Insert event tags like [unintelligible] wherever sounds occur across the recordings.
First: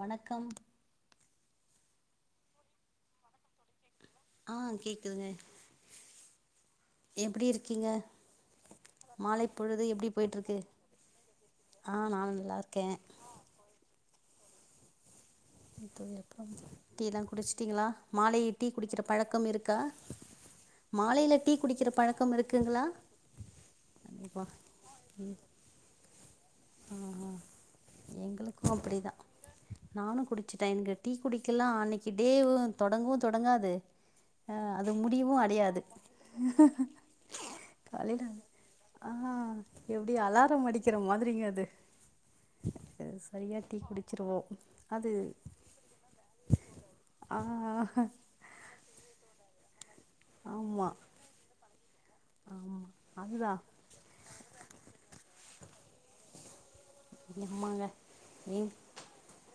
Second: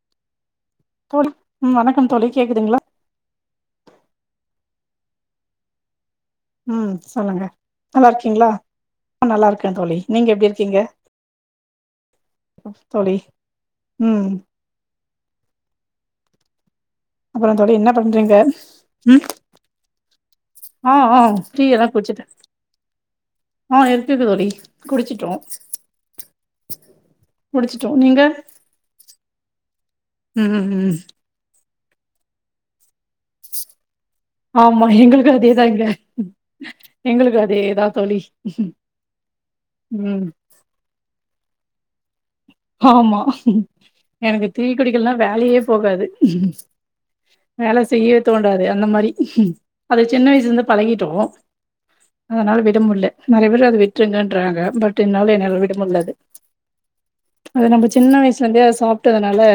வணக்கம் தோழி ம் வணக்கம் தோழி கேக்குதுங்களா ஆ கேக்குதுங்கே ம் சொல்லுங்கே நல்லாரிக்கீங்ளா ஆ மாலை நல்லா இருக்கே பொழுது தோழி நீங்கே எப்டி போயிட்ருக்கு இர்க்கீங்க ஆ நானு நல்லா ம் இருக்கே தோழி ம் ம் தோழி அப்றம் டீல்லா அப்புறோ தோழி குடிச்டீங்ளா என்ன பண்றீங்க மாலை டீ குடிக்கிற ம் பழக்கம் இருக்கா ஆ ஆ மாலைலே டீ எல்லா குடிக்கிற குடிச்சிட்டே பழக்கம் இருக்குங்ளா ஆ இருக்குது கண்டிப்பா தோழி குடிச்சிட்டோ ம் ஆ ஆ குடிச்சிட்டோ நீங்க எங்குளுக்கோ அப்பிடிதா நானு ம் குடிச்சிட்டே ம் என்கு ம் டீ குடிக்கெல்லா அன்னிக் த் தேவு தொடங்கவு தொடங்காது ஆ ஆமா அது முடியுவு எங்களுக்கு அதேதா அடையாது இங்க எங்களுக்கு அதேதா தோழி காலைலே ஆ எப்டி ம் அலாரம் அடிக்கிற மாதிரிங்கே அத் து ஆமா எனக்கு டீ அது குடிக்குல்னா வேலயே போகாது ஆ வேல செய்யவே தோண்டாது அந்த மாரி அது சின்ன வயிஸ்லிந்து ஆமா பழகிட்டோ அதுனால ஆமா விட முல்லே நெறைய அதுதா பேரு அது விட்ருங்கேன்றாங்க பட் என்னால என்னியால் விட முல்லாது அது ஆமாங்க நம்ப சின்ன வயிஸ்லேந்தே ஏன் அத சாப்ட்டதுனாலே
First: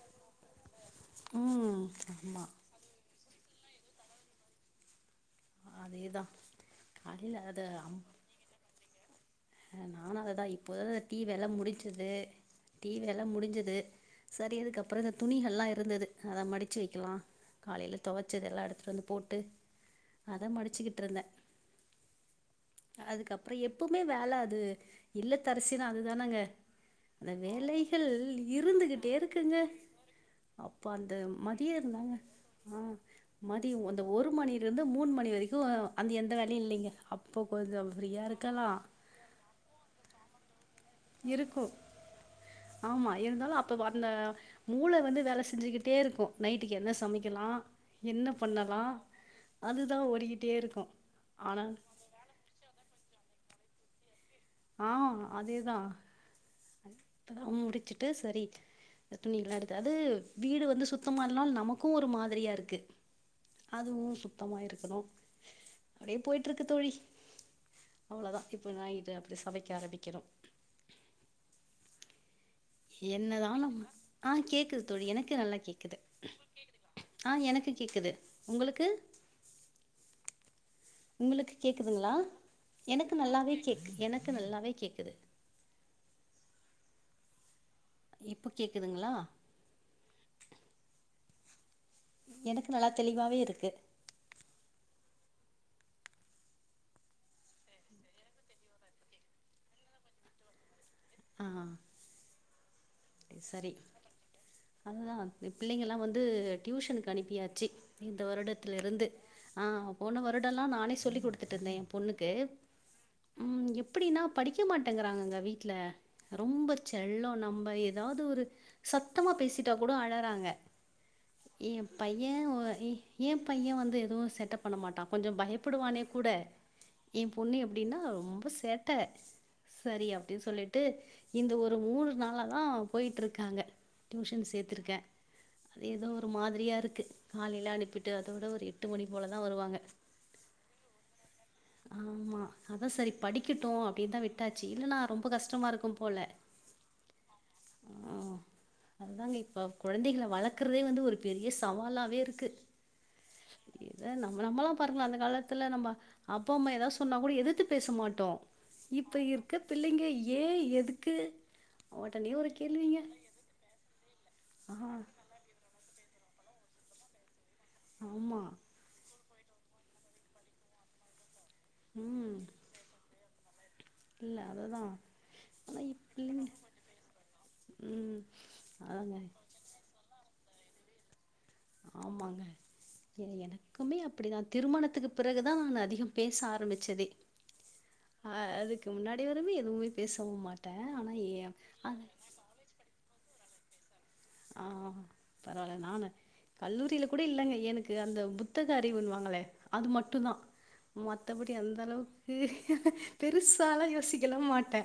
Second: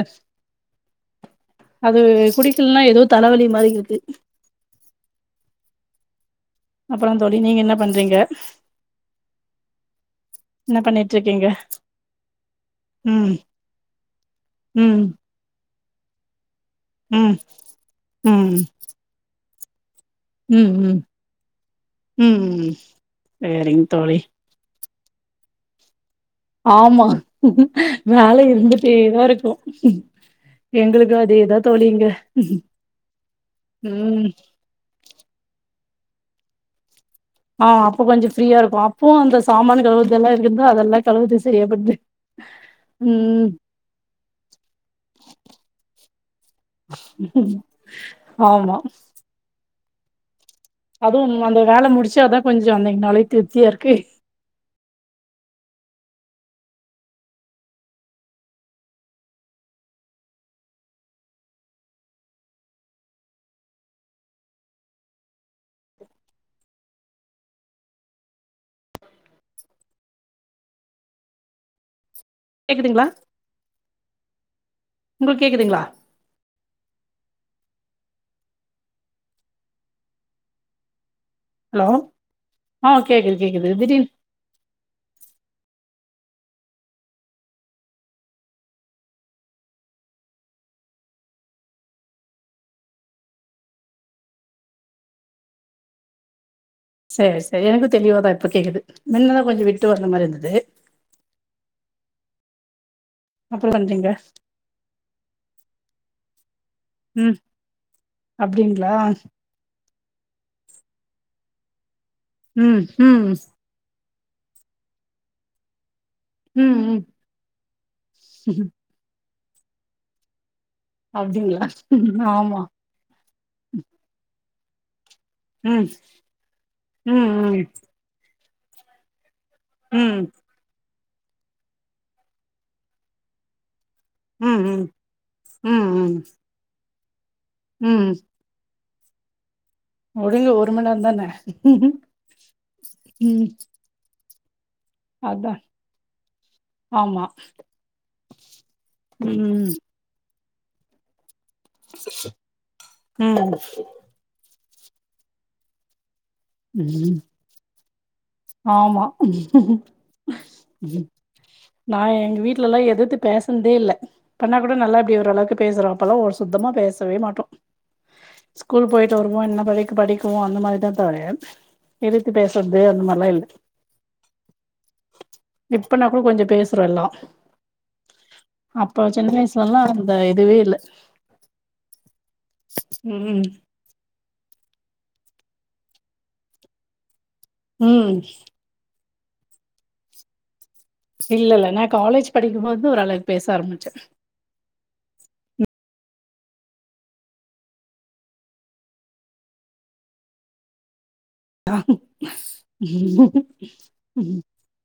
ம் அது ஆமா குடிக்கில்னா ஏதோ தலவலி மாரிக்கித்து அதேதா அப்பறோ தோழி நீங்கே என்னா பண்றீங்கே ஆ நானு அதுதா இப்போ டீ பண்ணிட்ருக்கீங்க வேல முடிச்சது து டீ வேல ம் முடிஞ்சது செரி இதுக்கப்புறோ ம் இந்த துணிகள்ல்லா இருந்தது அத மடிச் ச்சு வெக்கிலா ம் காலைல ம் தொவச்சதெல்லா எடுத்துட்டு வந்து போட்டு அத ம் ம் ம் அதுக்கப்புறோ சேரிங் எப்போமே தோழி வேல அது இல்லத்தரசி தா அது தானங்க ஆமா அந்த வேலைகள் வேல இருந்துகுட்டே இருந்துட்டேதா இருக்கு இருக்குங்க அப்ப எங்களுக்கு அந்த அதேதா தோழி இங்க மதியருந்தாங்க அ மதியோ அந்த ம் ஒரு மணிருந்து மூண் மணி வெரிக்கு அந்த எந்த வேலயு இல்லிங்க அப் ஆ அப்போ கொஞ்சோ ஃப்ரீயா இருக்கு அப்போவு அந்த சாமானு கழுவற்த் தெல்லா [unintelligible] இருக்கு ஆமா ம் இருந்தாலு அப்ப அந்த மூள வந்து வேல செஞ்சுக்கிட்டே இருக்கு நைட்டுக்கு என்ன சமைக்கலா என்ன பண்ணலா அதுதா ஒரு அதுவு உண்ம அந்த வேல முடிச்சா தா கொஞ்சோ அந்த நாளே திருப் த்தியா இருக்கு ஆஹ் அதேதா அப்பதா முடிச்சுட்டு செரி துணி எல்லா இருக்காது வீடு வந்து சுத்தமா இல்லனா நமக்கு ஒரு மாரியா இருக்கு அதுவு சுத்தமா இருக்கணு அப்டியே போயிட்டு இருக்கு தோழி அவ்ளோதா இப்ப தா சமைக்க ஆரம்பிக்கனு கேக்குதுங்களா என்னதா நம்ம ஆஹ் கேக்குது தோழி எனக்கு உங்களுக்கு நல்லா கேக்குதுங்களா கேக்குது ஆஹ் எனக்கு கேக்குது உங்களுக்கு உங்களுக்கு ஹலோ கேக்குதுங்களா ஆ எனக்கு கேக்குது நல்லாவே கேக்குது கேக்கு திடீர்னு எனக்கு நல்லாவே கேக்குது இப்ப கேக்குதுங்களா எனக்கு நல்லா தெளிவாவேருக்கு செரி செரி எனக்கு தெளிவா தா இப்ப கேக்குது முன்னதா கொஞ்சோ விட்டு வந்த மாரி இருந்தது ஆஹ் செரி அப்புறோ பண்றீங்க அதுதா பிள்ளைங்கெல்லா வந்து டியூஷனுக்கு ம் அனுப்பியாச்சு இந்த அப்டிங்களா வருடத்துலருந்து ஆஹ் போன வருடெல்லா நானே சொல்லிக் கொடுத்துட்டுருந்தே பொண்ணுக்கு ம் ம் உ இ எப்டின்னா படிக்க மாட்டேங்கிறாங்கங்க வீட்டுல ரொம்ப ம் ம் செல்ல நம்ம அதாவது ஒரு சத் சத்தமா பேசிட்டா கூட அழறாங்க அப்டிங்களா ஏ பைய ஆமா ஏ பைய வந்து எதுவு செட்டப் பண்ணமாட்டா கொஞ்ச ம் பயப்படுவானே கூட ஏ ம் பொண்ணு எப்டின்னா ரொம்ப சேட்ட ம் சரி ம் அப்டின்னு சொல்லிட்டு இந்த ஒரு மூணு நாள தா போய்ட்ருக்காங்க டியூஷன் ம் ம் சேத்துருக்கே ம் அது ஏதோ ம் ஒரு மாதிரியா இருக்கு காலையிலா அனுப்பிட்டு அதோட ஒரு எட்டு மணி போல தா வருவாங்க முடி ஒரு மண்நேர தானே ஆமா அதா சரி படிக்கட்டோ அப்டின்னு தா விட்டு இல்ன்னா ரொம்ப அதா கஷ்டமா இருக்கு போல ஆமா அங்க இப்ப ம் குழந்தைகளை வளர்க் க்கிறதே வந்து ஒரு பெரிய சவாலாவேருக்கு ம் இத நம்ம நம்மளா [unintelligible] அந்த காலத்துல நம்ம அப்பா அம்மா எதா சொன்னா ம் கூட எதித்து பேச மாட்டோ ஆமா இப்ப இருக்க பிள்ளைங்க ஏன் ம் எதுக்கு நா ஒடனே எங்க ஒரு வீட்லல்லா கேள்விங்க எதிர்த்து பேசுனதே இல்ல பண்ணா கூட ஆ நல்லா இப்டி ஓரளவுக்கு பேசுறோ அப்பல்லா ஒரு சுத்தமா பேசவே மாட்டோ [unintelligible] [inaudible] என்ன பள்ளிக்கு படிக்கிவோ அந்த மாரி தா [unintelligible] எதுத்து ம் பேசுறது அந்த மாதிரிலா இல்ல இல்ல அதுதான் ஆனா இப்பன்னா இப் கூட கொஞ்சோ பிள்ளைங்க பேசுறோ எல்லா ம் அப்போ அதாங்க சின்ன வயசுலலா அந்த துவே இல்ல ஆமாங்க ம் எனக்குமே அப்டிதா திருமணத்துக்கு பிறகுதா நா அதிகம் பேச ஆரம்பிச்சதே ம் ஆ அதுக்கு முன்னாடி [unintelligible] எதுவு பேசவு மாட்டே இல்ல இல்ல நா காலேஜ் படிக்கும்போது ஓரளவு பேச ஆரம்பிச்சே ஆ பரவாயில்ல நானு கல்லூரில கூட இல்லங்க எனக்கு அந்த புத்தக அறிவுன்னுவாங்களே அது மட்டு தா மத்த படி அந்த அளவுக்கு பெருசாலா யோசிக்கலா ம் மாட்டே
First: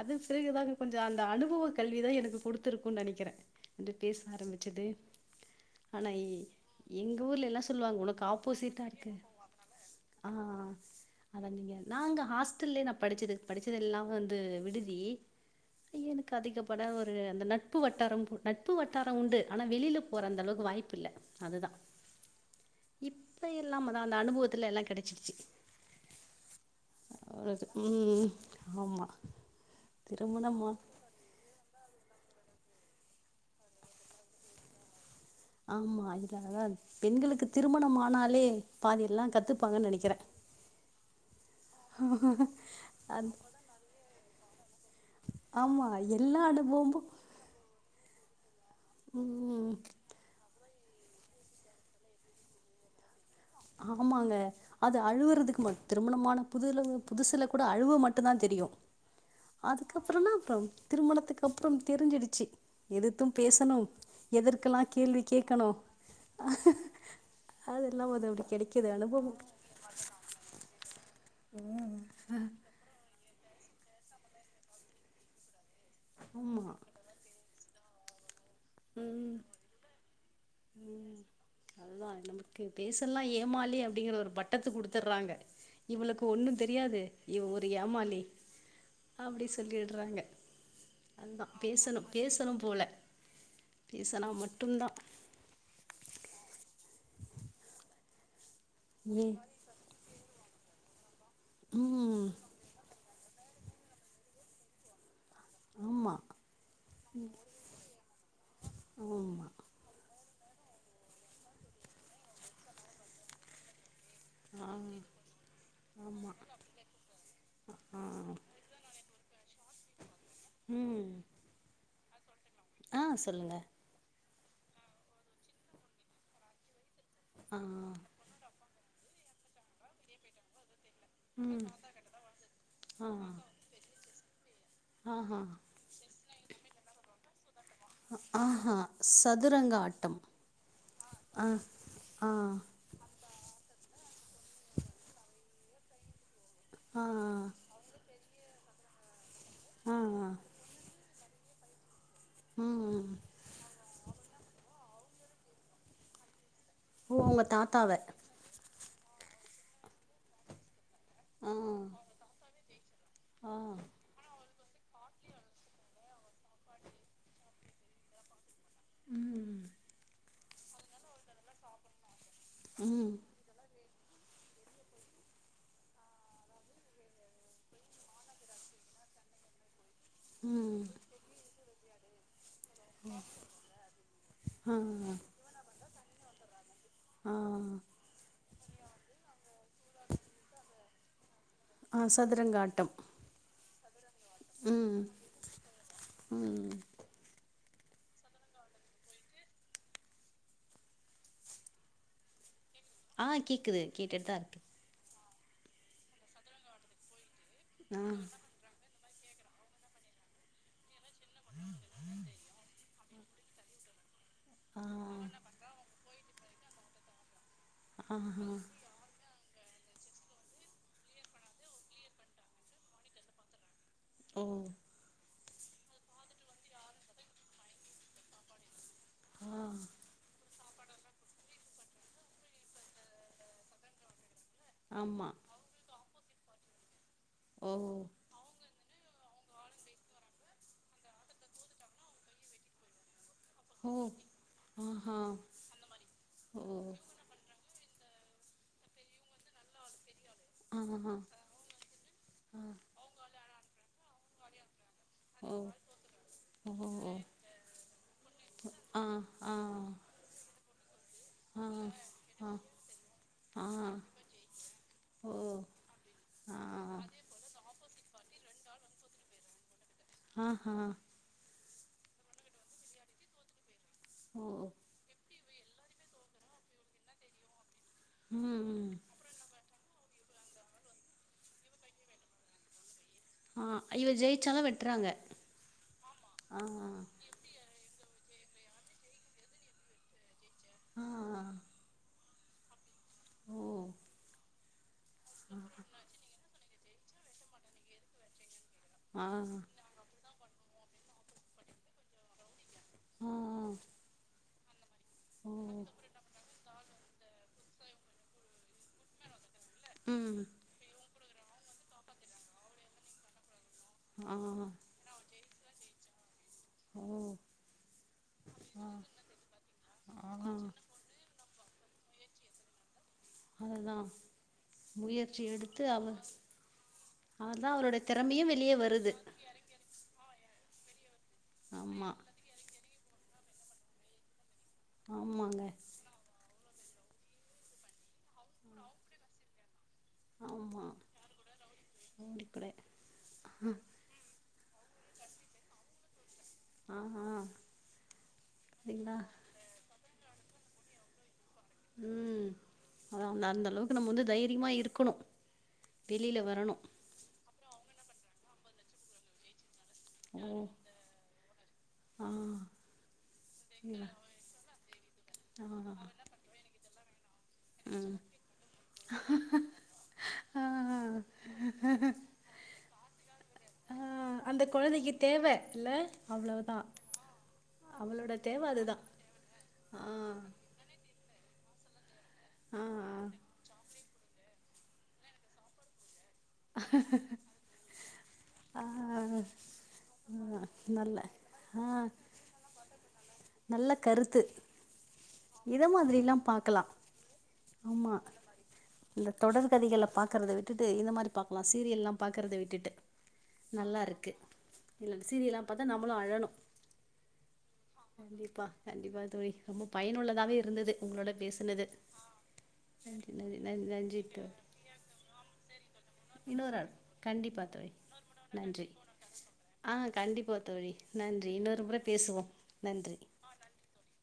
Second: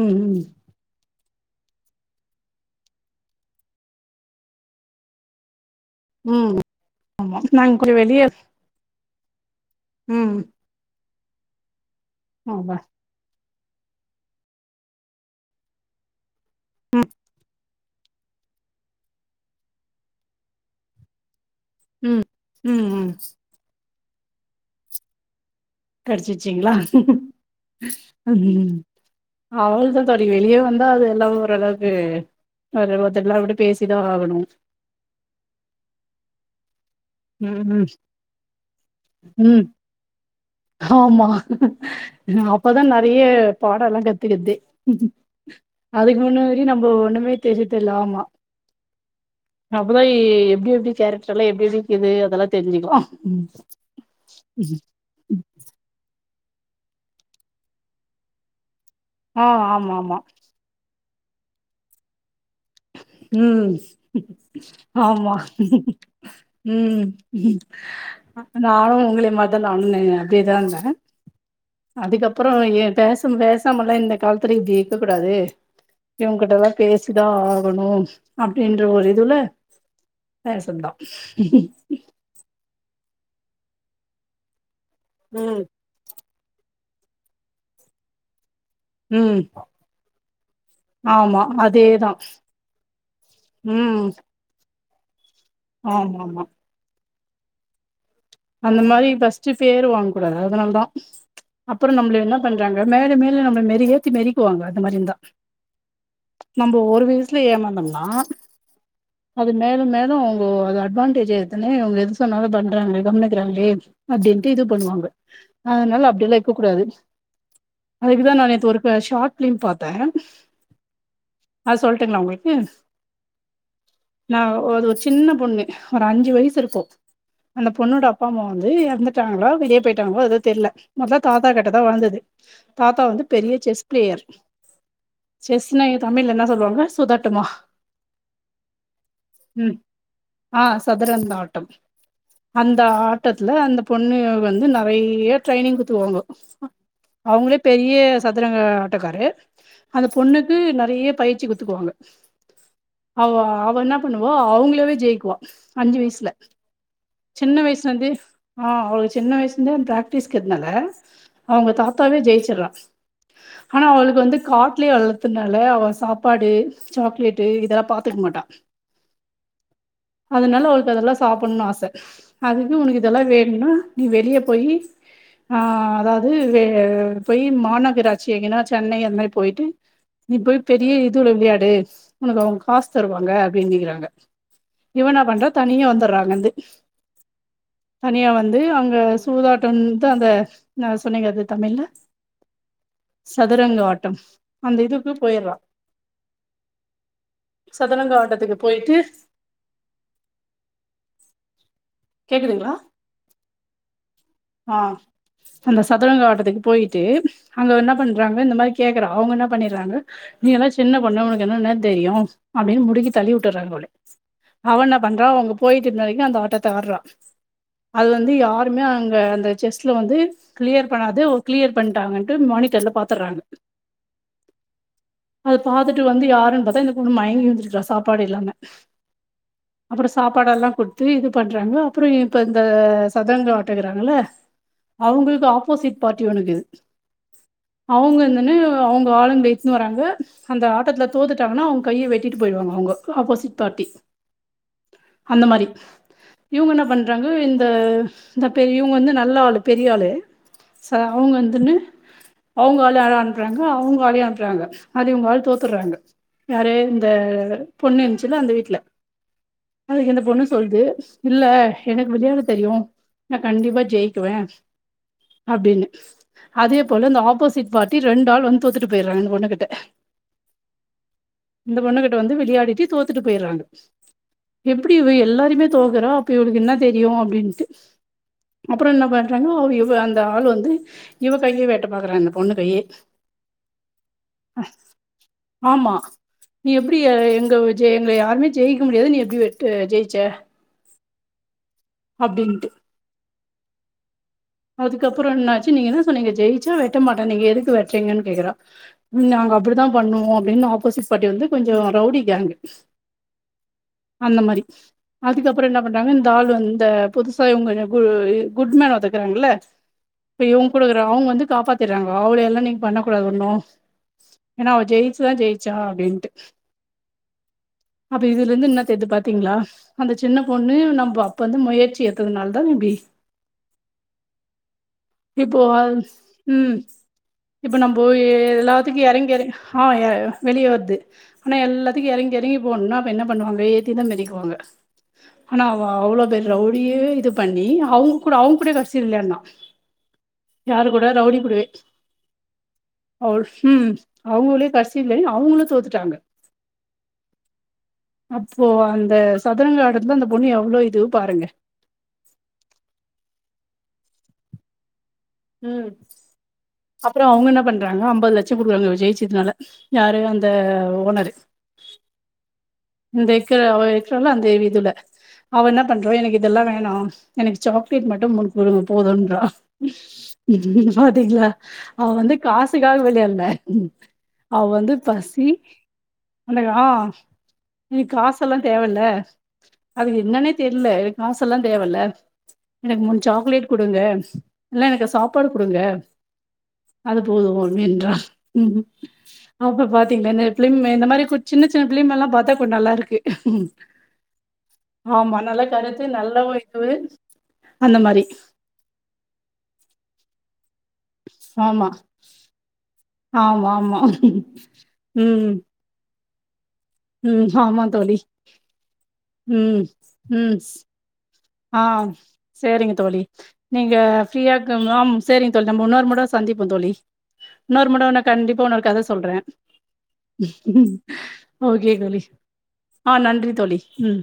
அது ம் பிறகுதா கொஞ்சோ அந்த இந்த அனுபவ கல்விதா எனக்கு குடுத்திருக்கு நெனைக்கிறே [unintelligible] பேச ஆரம்பிச்சது ஆனா ம் எங்க ஆமா ஊர்ல என்ன நாங்க கொஞ்சோ சொல்லுவாங்க உனக்கு வெளிய ஆப்போசிட்டாருக்கு [inaudible] ம் [unintelligible] நா அங்க ஆமா ஹாஸ்டல்லே தா படிச்சது படிச்சத எல்லாம வந்து விடுதி எனக்கு கதிக்கப்பட ஒரு [unintelligible] நட்பு வட்டாரம் நட்பு வட்டாரொ உண்டு ஆனா வெளில போற அந்த அளவுக்கு வாய்ப்பு இல்ல அதுதா ம் ம் ம் இப்ப எல்லா அந்த அனுபவத்துல எல்லா கெடைச்சிருச்சு கெடைச்சிருச்சிங்ளா ம் ஆமா அவளதா தோழி வெளிய திருமணமா வந்தா அது எல்லா ஓரளவு ம் [unintelligible] அப்டி பேசிதான ஆகணு ஆமா இதனால பெண்களுக்கு ம் ம் திருமணம் ஆனாலே பாதி எல்லா ம் கத்துப்பாங்கன் நெனைக்கிறே ஆமா அப்பதா அ நறைய பாடலா க த்தே ஆமா அதுக்கு எல்லா முன்னாடி நம்ம அனுபவமு ஒண்ணுமே தெரிஞ்சுத்தல ஆமா ம் அப்பதஐ எப்டி எப்டி கேரக்டர்லா எப்டி எப்டி இக்குது அதெல்லா தெரிஞ்சுக்கலா ஆமாங்க அது அழுவறதுக்கு பத்திரமா புதுல புதுசுல கூட அழுவ மட்டுந் தா தெரியு ஆ ஆமா அதுக்கப்புற ஆமா தா அப்புறம் திருமணத்துக்கு அப்புறம் தெரிஞ்சுடுச்சு உம் எதற்கெல்லாம் கேள்வி ஆமா கேட்கணும். உம் அதெல்லாம் அது அப்படி கெடைக்குது நானு உங்களை அனுபவம். மாதா நானு அப்படியேதா இருந்த அதுக்கப்புறம் எ பேச பேசாமல்லா இந்த காலத்துல இப்புடி இருக்க கூடாது ஆமா. இவங்கிட்டல்லா பேசிதா ஆ கனும் அப்டின்ற ஒரு இதுல ம். வேசந்தா பேசலா ஏமாளி அப்டிங்கற ஒரு பட்டத்தை குடுத் தர்றாங்க ம் இவளுக்கு இப்போ ஒன்னு தெரியாது இவ ஒரு ஏமாளி ம் அப்டி சொல்லிடுறாங்க ஆமா அதா பேசணு அதேதா பேசணும் போல பேசனா மட்டுந்தா ஆமாமா அந்த மாதிரி ஏ ஃபஸ்ட் பேர் வாங்க கூடாது அதனால தா அப்புற நம்மள ம் என்ன பண்றாங்க மேல மேல இல்ல நம்ம மெறிகேத்தி மெரிக்குவாங்க அதமாரி இருந்தா ஆமா நம்ம ஒரு வயசுல ஏமாந்தம்னா ஆமா அது மேலும் மேலும் அது அட்வான்டேஜ் எடுத்துன்னு இவுங்க எது சொன்னாலும் பண்றாங்க கம்னு இருக்றாங்களே அப்டின்ட்டு இது ஆ பண்ணுவாங்க அதனால ஆமா அப்படியெல்லா இருக்க கூடாது ஆ அதுக்குதா நா நேத்து ஒரு ஷாட் ஃபிலிம் பாத்த ம் [unintelligible] ஆஹ் சொல்லுங்க நான் ஒரு சின்ன பொண்ணு ஒரு அஞ்சு வயசு இருக்கும் ஆ அந்த பொண்ணோட வந்து இறந்துட்டாங்களா வெளிய போயிட்டாங்களா ஏதோ தெரில மொத தாத்தா ம் கிட்ட தான் வளந்தது தாத்தா ஆ வந்து பெரிய செஸ் பிளேயர் ஆஹா செஸ்னா எ தமிழ்ல என்ன சொல்லுவாங்க சுதட் ட்டமா ஆஹா சதுரங்க ஆட்டம் ஆ சதுரங்க அஹ் ஆஹ் வட்டத்துல அந்த பொண்ணு வந்து நெறைய ட்ரைனிங் குடுத்துவாங்கோ ஆ அவுங்களே பெரிய ச சதுரங்க ஆட்டக்காரு ஆ அந்த பொண்ணுக்கு நெறைய பயிற் ச்சி குத்துக்குவாங்க ம் அவ அவ என்னா பண்ணு வா அவுங்களாவே ஜெயிக்குவா அஞ்சு வயசுல ஓ அவுங்க தாத்தா [unintelligible] ஆஹ் அவ சின்ன வயசுலந்தே பிராக்டிஸ்க்ற்துனால ஆ அவுங்க தாத்தாவே ஜெய்ச்சிடறா ஆ ஆனா அவளுக்கு வந்து கா ட்லேயே வளத்துனால அவ சாப்பாடு சாக்லேட்டு இதெல்லா பாத்துக்க மாட்டா ம் ம் அதுனால அவளுக்கு அதெல்லா சாப்புட்னும்னு ஆச அதுக்கு உனக்கு ம் இதெல்லா வேணுன்னா நீ வெளிய போயி ஆஹ் அதாவது வே போய் மாநகராட்சி எங்கன்னா சென்னை அந்த மாரி போய்ட்டு நீ போய் ம் பெரிய இதுல விளையாடு உனக்கு அவுங் காசு தருவாங்க அப்டின்ங்கிறாங்க ஆ இவனா பண்ற தனியா வந்தற்றா அங்கற்ந்து ஆ தனியா வந் து அங்க சூதாட்டம் த அந்த சொன்னீங்க அது ஆஹ் சதுரங்க ஆட்டம் நுரங்க ஆட் யம் அந்த ம் இதுக்கு போயிரா ம் சதுரங்க ஆட்டத்துக்கு போய்ட்டு கேக்குதுங்களா ஆ கேக்குது கேடுட்டு தா இருக்கே ஆ அந்த சதுரங்க ஆட்டத்துக்கு போய்ட்டு அங்க என்ன ஆ பண்றாங்க இந்த மாரி கேட்கறா அவுங்க என்ன பண்ணிறாங்க நீ எல்லா சின்ன பொண்ணு உனக்கு என்னனு தெரியு அப்டின்னு முடிக்கி தள்ளி உட்டுறாங்க அவளே அவ ஆ என்ன பண்றா அங்க போயிட்டுருந்த வெரைக்கு அந்த ஆட்டத்த த்த ஆடுறா அது வந்து ஆஹா யாருமே அங் அவ அந்த செஸ்ல வந்து கிளியர் பண்ணாது அவ் கிளியர் பண்டாங்கண்டு மானிட்டர்ல பாத்தர்றாங்க ஓ அத பாத்துட்டு வந்து யாருன்னு பாத்தா இந்த பொண்ணு மயங்கி விழுந்திருக்கா சாப்பாடு இல்லாம ஆ அப்றோ சாப்பாடெல்லா குடுத்து இது பண்றாங்க அப்புற இப்ப இந்த சதரங்க ட்டுக்கறாங்கள ஆமா அவுங்களுக்கு ஆப்போசிட் பாட்டி ஒன்னுக்குது ஓ அவுங்க வந்துன்னு அவுங் ஆளுங்கள இழுத்துன்னு வராங்க அந்த ஆட்டத்துல தோத்துட்டாங்கன்னா அவுங்க கையை வெட்டிட்டு போயிடுவாங்க அவுங்க ஆப்போசிட் பார்ட்டி ஓ ஆஹா அந்த மாரி ஓ இவுங்க என்ன பண்றாங்க இந்த த இந்த பெரியவங்க வந்து நல்ல ஆளு பெரிய ஆளு ச ஆஹா அவுங்க வந்துன்னு அவுங்க ஆளயு யாரோ அனுப்புறாங்க அவுங்க ஆளயு அனு ப்புறாங்க அதுல இவுங்க ஆளு ஓ தோத்தறாங்க ஓ யாரு ஓ இந்த பொண்ணு இருச்சுல்ல அந்த வீட்ல ஆ ஆ அதுக்கு இந்த பொண்ணு சொல்து இல்ல ஆ எனக்கு விளையாட ஆ தெரியு நா ஆ கண்டிப்பா ஜெயிக்குவே ஓ அப்டின்னு ஆ அதே போல இந்த ஆப்போசிட் பார்ட்டி ரெண்டு ஆள் வந் தொத்துட்டு போயிடுறாங் இந்த பொண்ணுகிட்ட ஆஹ் ஹா இந்த பொண்ணுகிட்ட வந்து விளையாடிட்டு தோத்துட்டு போயிடுறாங்க ஓ எப்புடி இவ எல்லாருமே தோக்குறோ அப்ப இவளுக்கு என்னா தெரியு அப்டின்ட்டு அப்புறோ ம் என்ன பண்றாங்க [unintelligible] இந்த ஆள் வந்து இவ கையே வேட்ட பாக்குறான் இந்த பொண்ணு கையே ஆ இவ அ ஜெயிச்சாலும் வெட்டுறாங்க ஆமா ஆ நீ எப்புடி ஏ எங்க விஜய் எங்க யா ம்மே ஜெயிக்க முடியாது நீ எப்புடி [unintelligible] ஜெயிச்ச ஆ அப்டின்ட்டு ஓ அதுக்கப்றோ என்னாச்சு நீங்க என்ன சொன்னீங்க ஜெய் ச்சா வெட்ட மாட்ட நீங்க எதுக்கு வெட்றீங்கன்னு கேக்குறா ஆ ம், நாங்க அப்படித்தா பண்ணுவோ அப்டின்னு ஆப்போசிட் பார்ட்டி வந்து கொஞ்சோ ரவுடி கேங்கு ஆ அந்த மாரி ஓ அதுக்கப்பறோ என்ன பண்றாங்க இந்த ஆள் வ இந்த புதுசா இவங்க கு குட்மேன் ஒருத்த இருக்றாங்கல்ல இப்ப ம் இவங்க கூட இருக்குறா அவங்க வந்து காப்பாத்திட்றாங்க அவள எல்லா நீங்க பண்ணக்கூடாது ஒண்ணு ஆ ஏன்னா ஜெயிச்சுதா ஜெய் ச்சா அப்டின்ட்டு ஓ அப்ப இதுல இருந்து என்ன தெரிது பாத்தீங்களா அந்த ஆ சின்ன பொண்ணு நம்ப இப்ப வந்து முயற்சி எத்ததுனாலதா இப்டி அதுதா முயற்சி இப்போ எடுத்து அவர் ம் அதா இப்போ அவருடைய நம்போ எ திறமையு வெளியே எல்லாத்துக்கு வருது எறங்கி எற ஆ வெளியே வருது ஆனா எல்லாத்துக்கு ஆமா எறங்கி எறங்கி போனுன்னா அப்ப என்ன பண்ணுவாங்க ஏத்திதா மிதிக்குவாங்க ஆமாங்க ஆனா அவ அவ்ளோ பெரிய ரவுடியவே இது பண்ணி அவங்க கூட அவங்க கூட கடைசி த்தி விளயாடுனா ஆமா யார் கூட ரவுடி கூடவே ஓடிப்பட அவள் ம் அவனுவோளே கடைசில அவனுவோளே தோத்துட்டாங்க ஆ ஆ அப்போ அந்த சரிங்களா சதுரங்க ஆடத்துல அந்த பொண்ணு எவ்ளோ இது பாருங்க ம் அதா அந்த அளவுக்கு நம்ம வந்து தைரியமா இருக்குணு ம், அப்பறோ அவங்க என்ன பண்றாங்க அதா அம்பது லட்சம் குடுக்றாங்க இவ ஜெயிச்சதுனால யாரு அந்த ஓ ஓனர்ரு ஆ இந்த இக்கர அவ இருக்குரால அந்த இவ் இதுல அவ ஆ என்ன பண்றா எனக்கு இதெல்லா வெ ஹலோ எனக்கு சாக்லேட் மட்டு முனு குடுங்க போதொன்ற ஆ பாத்தீங்களா அவ வந்து காசுக்காக வெளையாட்ல ஆ அந்த அவ வந்து கொழந்தைக்கு தேவ பசி இல்ல அதமாரி அவ்வளவுதா ஆ எனக்கு அவளோட காசெல்லா தேவ அதுதா தேவயில்ல அது ஆ என்னன்னே தெரில எனக்கு காசு ல்லா தேவல்ல ஆ எனக்கு மூணு சாக்லேட் கொடுங்க இல்ல எனக்கு சாப்பாடு குடுங்க அது போது அப்டின்றா ஆ ஆ அப்ப பாத்தீங்கன்ன என்ன ஆ எப்பலிமே இந்த நல்ல மாரி கு சின்ன சின்ன ஆ பிள்ளைங்களலா பத்தா பொ நல்லா இருக்கு நல்ல கருத்து ஆமா நல்ல இத கருத்து மாதிரி நல்ல எல்லா ஒரு பாக்கலா இது அந்த ஆமா மாரி இந்த தொடர்கதைகள பாக்குறத வி ட்டுட்டு இந்த மாரி பாக்கலா ஆமா. சீரியல் எல்லா பாக்கறத விட்டுட்டு ஆமா ஆமா உம் ளொ அழணு உம் கண்டிப்பா கண்டிப்பா தோழி ரொம்ப பயனுள்ளதாவே இருந்தது உங்களோட பேச் ஆஹ் சரிங்க தோழி நன் நீங்க நன்றி ஃரீயா தோழி இருக்கம்லா சரிங்க தோழி நம்ம இன்னொரு முற சந்திப்போ இன்னொரு தோழி ஆள் கண்டிப்பா இன்னொரு தோழி முற உன்ன கண்டிப்பா இன்னொரு நன்றி கத சொல்றே ஆ கண்டிப்பா தோழி நன்றி இன்னொரு ஓகே முற தோழி பேசுவோ ஆஹ் நன்றி தோழி ம்